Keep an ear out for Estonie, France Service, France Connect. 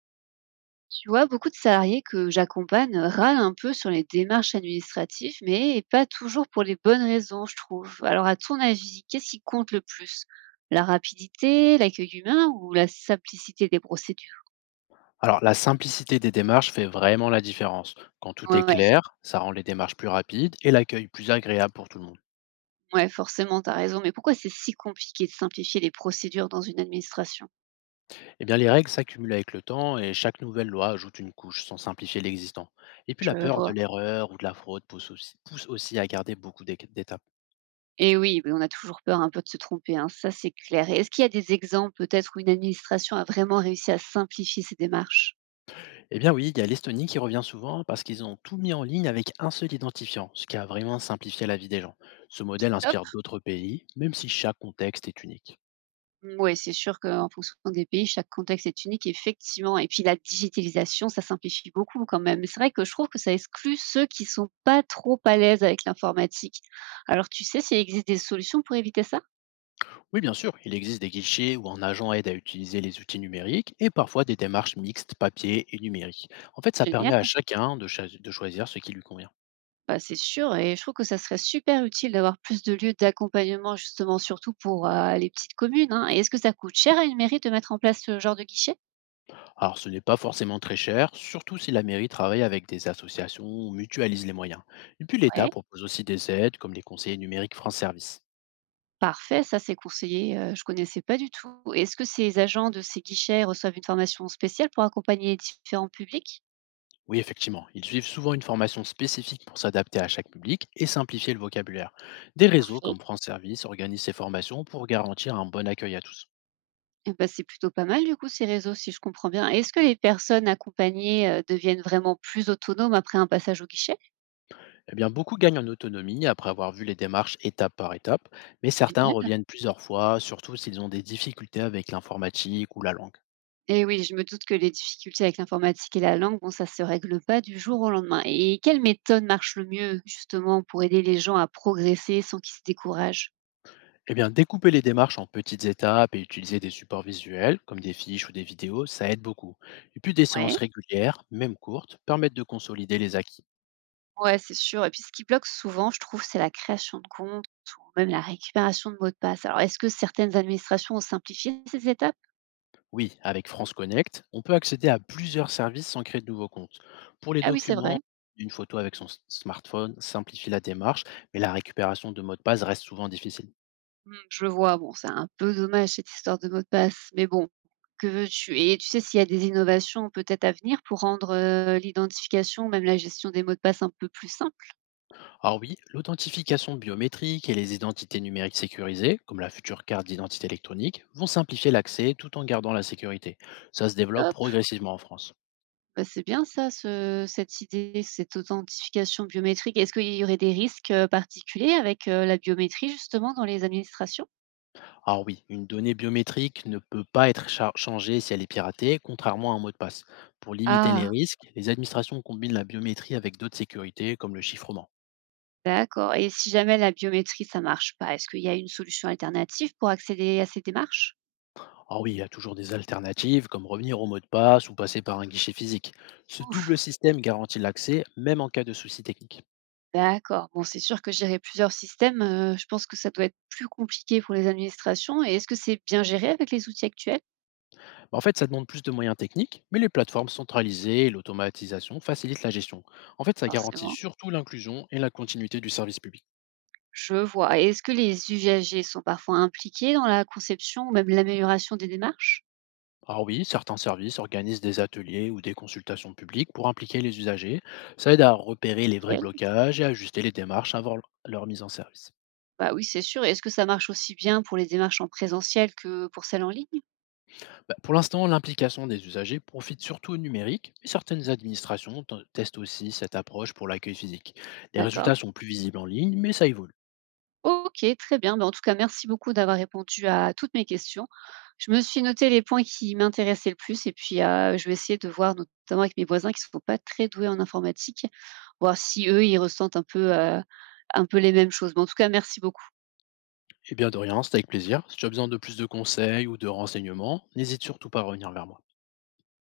Tu vois, beaucoup de salariés que j'accompagne râlent un peu sur les démarches administratives, mais pas toujours pour les bonnes raisons, je trouve. Alors, à ton avis, qu'est-ce qui compte le plus? La rapidité, l'accueil humain ou la simplicité des procédures? Alors, la simplicité des démarches fait vraiment la différence. Quand tout est Ouais, clair, ça rend les démarches plus rapides et l'accueil plus agréable pour tout le monde. ouais, forcément, t'as raison. Mais pourquoi c'est si compliqué de simplifier les procédures dans une administration? Eh bien, les règles s'accumulent avec le temps et chaque nouvelle loi ajoute une couche sans simplifier l'existant. Et puis, Je la peur de vois. l'erreur ou de la fraude pousse aussi à garder beaucoup d'étapes. Et oui, mais on a toujours peur un peu de se tromper, hein, ça c'est clair. Et est-ce qu'il y a des exemples peut-être où une administration a vraiment réussi à simplifier ses démarches? Eh bien, oui, il y a l'Estonie qui revient souvent parce qu'ils ont tout mis en ligne avec un seul identifiant, ce qui a vraiment simplifié la vie des gens. Ce modèle inspire d'autres pays, même si chaque contexte est unique. Ouais, c'est sûr qu'en fonction des pays, chaque contexte est unique, effectivement. Et puis la digitalisation, ça simplifie beaucoup quand même. Mais c'est vrai que je trouve que ça exclut ceux qui sont pas trop à l'aise avec l'informatique. Alors, tu sais s'il existe des solutions pour éviter ça? Oui, bien sûr, il existe des guichets où un agent aide à utiliser les outils numériques et parfois des démarches mixtes papier et numérique. En fait, ça permet à Génial. chacun de choisir ce qui lui convient. Bah, c'est sûr. Et je trouve que ça serait super utile d'avoir plus de lieux d'accompagnement, justement, surtout pour les petites communes, hein. Et est-ce que ça coûte cher à une mairie de mettre en place ce genre de guichet? Alors, ce n'est pas forcément très cher, surtout si la mairie travaille avec des associations ou mutualise les moyens. Et puis, l'État Ouais. propose aussi des aides comme les conseillers numériques France Service. Parfait, ça c'est conseillé, je connaissais pas du tout. Est-ce que ces agents de ces guichets reçoivent une formation spéciale pour accompagner les différents publics? Oui, effectivement, ils suivent souvent une formation spécifique pour s'adapter à chaque public et simplifier le vocabulaire. Des réseaux Parfait. comme France Service organisent ces formations pour garantir un bon accueil à tous. Et ben c'est plutôt pas mal du coup ces réseaux si je comprends bien. Est-ce que les personnes accompagnées, deviennent vraiment plus autonomes après un passage au guichet? Eh bien, beaucoup gagnent en autonomie après avoir vu les démarches étape par étape, mais certains Génial. reviennent plusieurs fois, surtout s'ils ont des difficultés avec l'informatique ou la langue. Et oui, je me doute que les difficultés avec l'informatique et la langue, bon ça se règle pas du jour au lendemain. Et quelle méthode marche le mieux justement pour aider les gens à progresser sans qu'ils se découragent? Eh bien, découper les démarches en petites étapes et utiliser des supports visuels, comme des fiches ou des vidéos, ça aide beaucoup. Et puis des Ouais. séances régulières, même courtes, permettent de consolider les acquis. Ouais, c'est sûr et puis ce qui bloque souvent, je trouve, c'est la création de compte ou même la récupération de mots de passe. Alors est-ce que certaines administrations ont simplifié ces étapes? Oui, avec France Connect, on peut accéder à plusieurs services sans créer de nouveaux comptes. Pour les Ah oui, c'est documents, vrai. une photo avec son smartphone simplifie la démarche, mais la récupération de mots de passe reste souvent difficile. Mmh, je vois, bon, c'est un peu dommage cette histoire de mots de passe, mais bon, que veux-tu? Et tu sais s'il y a des innovations peut-être à venir pour rendre, l'identification, même la gestion des mots de passe un peu plus simple? Alors oui, l'authentification biométrique et les identités numériques sécurisées, comme la future carte d'identité électronique, vont simplifier l'accès tout en gardant la sécurité. Ça se développe Hop, progressivement en France. bah, c'est bien ça ce cette idée, cette authentification biométrique. Est-ce qu'il y aurait des risques, particuliers avec, la biométrie justement dans les administrations? Alors oui, une donnée biométrique ne peut pas être changée si elle est piratée, contrairement à un mot de passe. Pour limiter les Ah! risques, les administrations combinent la biométrie avec d'autres sécurités, comme le chiffrement. D'accord et si jamais la biométrie, ça marche pas, est-ce qu'il y a une solution alternative pour accéder à ces démarches? Alors oui, il y a toujours des alternatives, comme revenir au mot de passe ou passer par un guichet physique. Ce double Ouf, système garantit l'accès, même en cas de soucis techniques. d'accord. Bon, c'est sûr que gérer plusieurs systèmes, je pense que ça doit être plus compliqué pour les administrations et est-ce que c'est bien géré avec les outils actuels? Bah, en fait, ça demande plus de moyens techniques, mais les plateformes centralisées et l'automatisation facilitent la gestion. En fait, ça garantit Forcément. surtout l'inclusion et la continuité du service public. Je vois et est-ce que les usagers sont parfois impliqués dans la conception ou même l'amélioration des démarches? Alors oui, certains services organisent des ateliers ou des consultations publiques pour impliquer les usagers. Ça aide à repérer les vrais OK. blocages et à ajuster les démarches avant leur mise en service. Bah, oui, c'est sûr et est-ce que ça marche aussi bien pour les démarches en présentiel que pour celles en ligne? Bah, pour l'instant, l'implication des usagers profite surtout au numérique, mais certaines administrations testent aussi cette approche pour l'accueil physique. Les résultats D'accord. sont plus visibles en ligne, mais ça évolue. OK, très bien. Bah, en tout cas, merci beaucoup d'avoir répondu à toutes mes questions. Je me suis noté les points qui m'intéressaient le plus et puis, je vais essayer de voir notamment avec mes voisins qui ne sont pas très doués en informatique, voir si eux, ils ressentent un peu les mêmes choses. Mais en tout cas, merci beaucoup. Eh bien, de rien, c'était avec plaisir. Si tu as besoin de plus de conseils ou de renseignements, n'hésite surtout pas à revenir vers moi.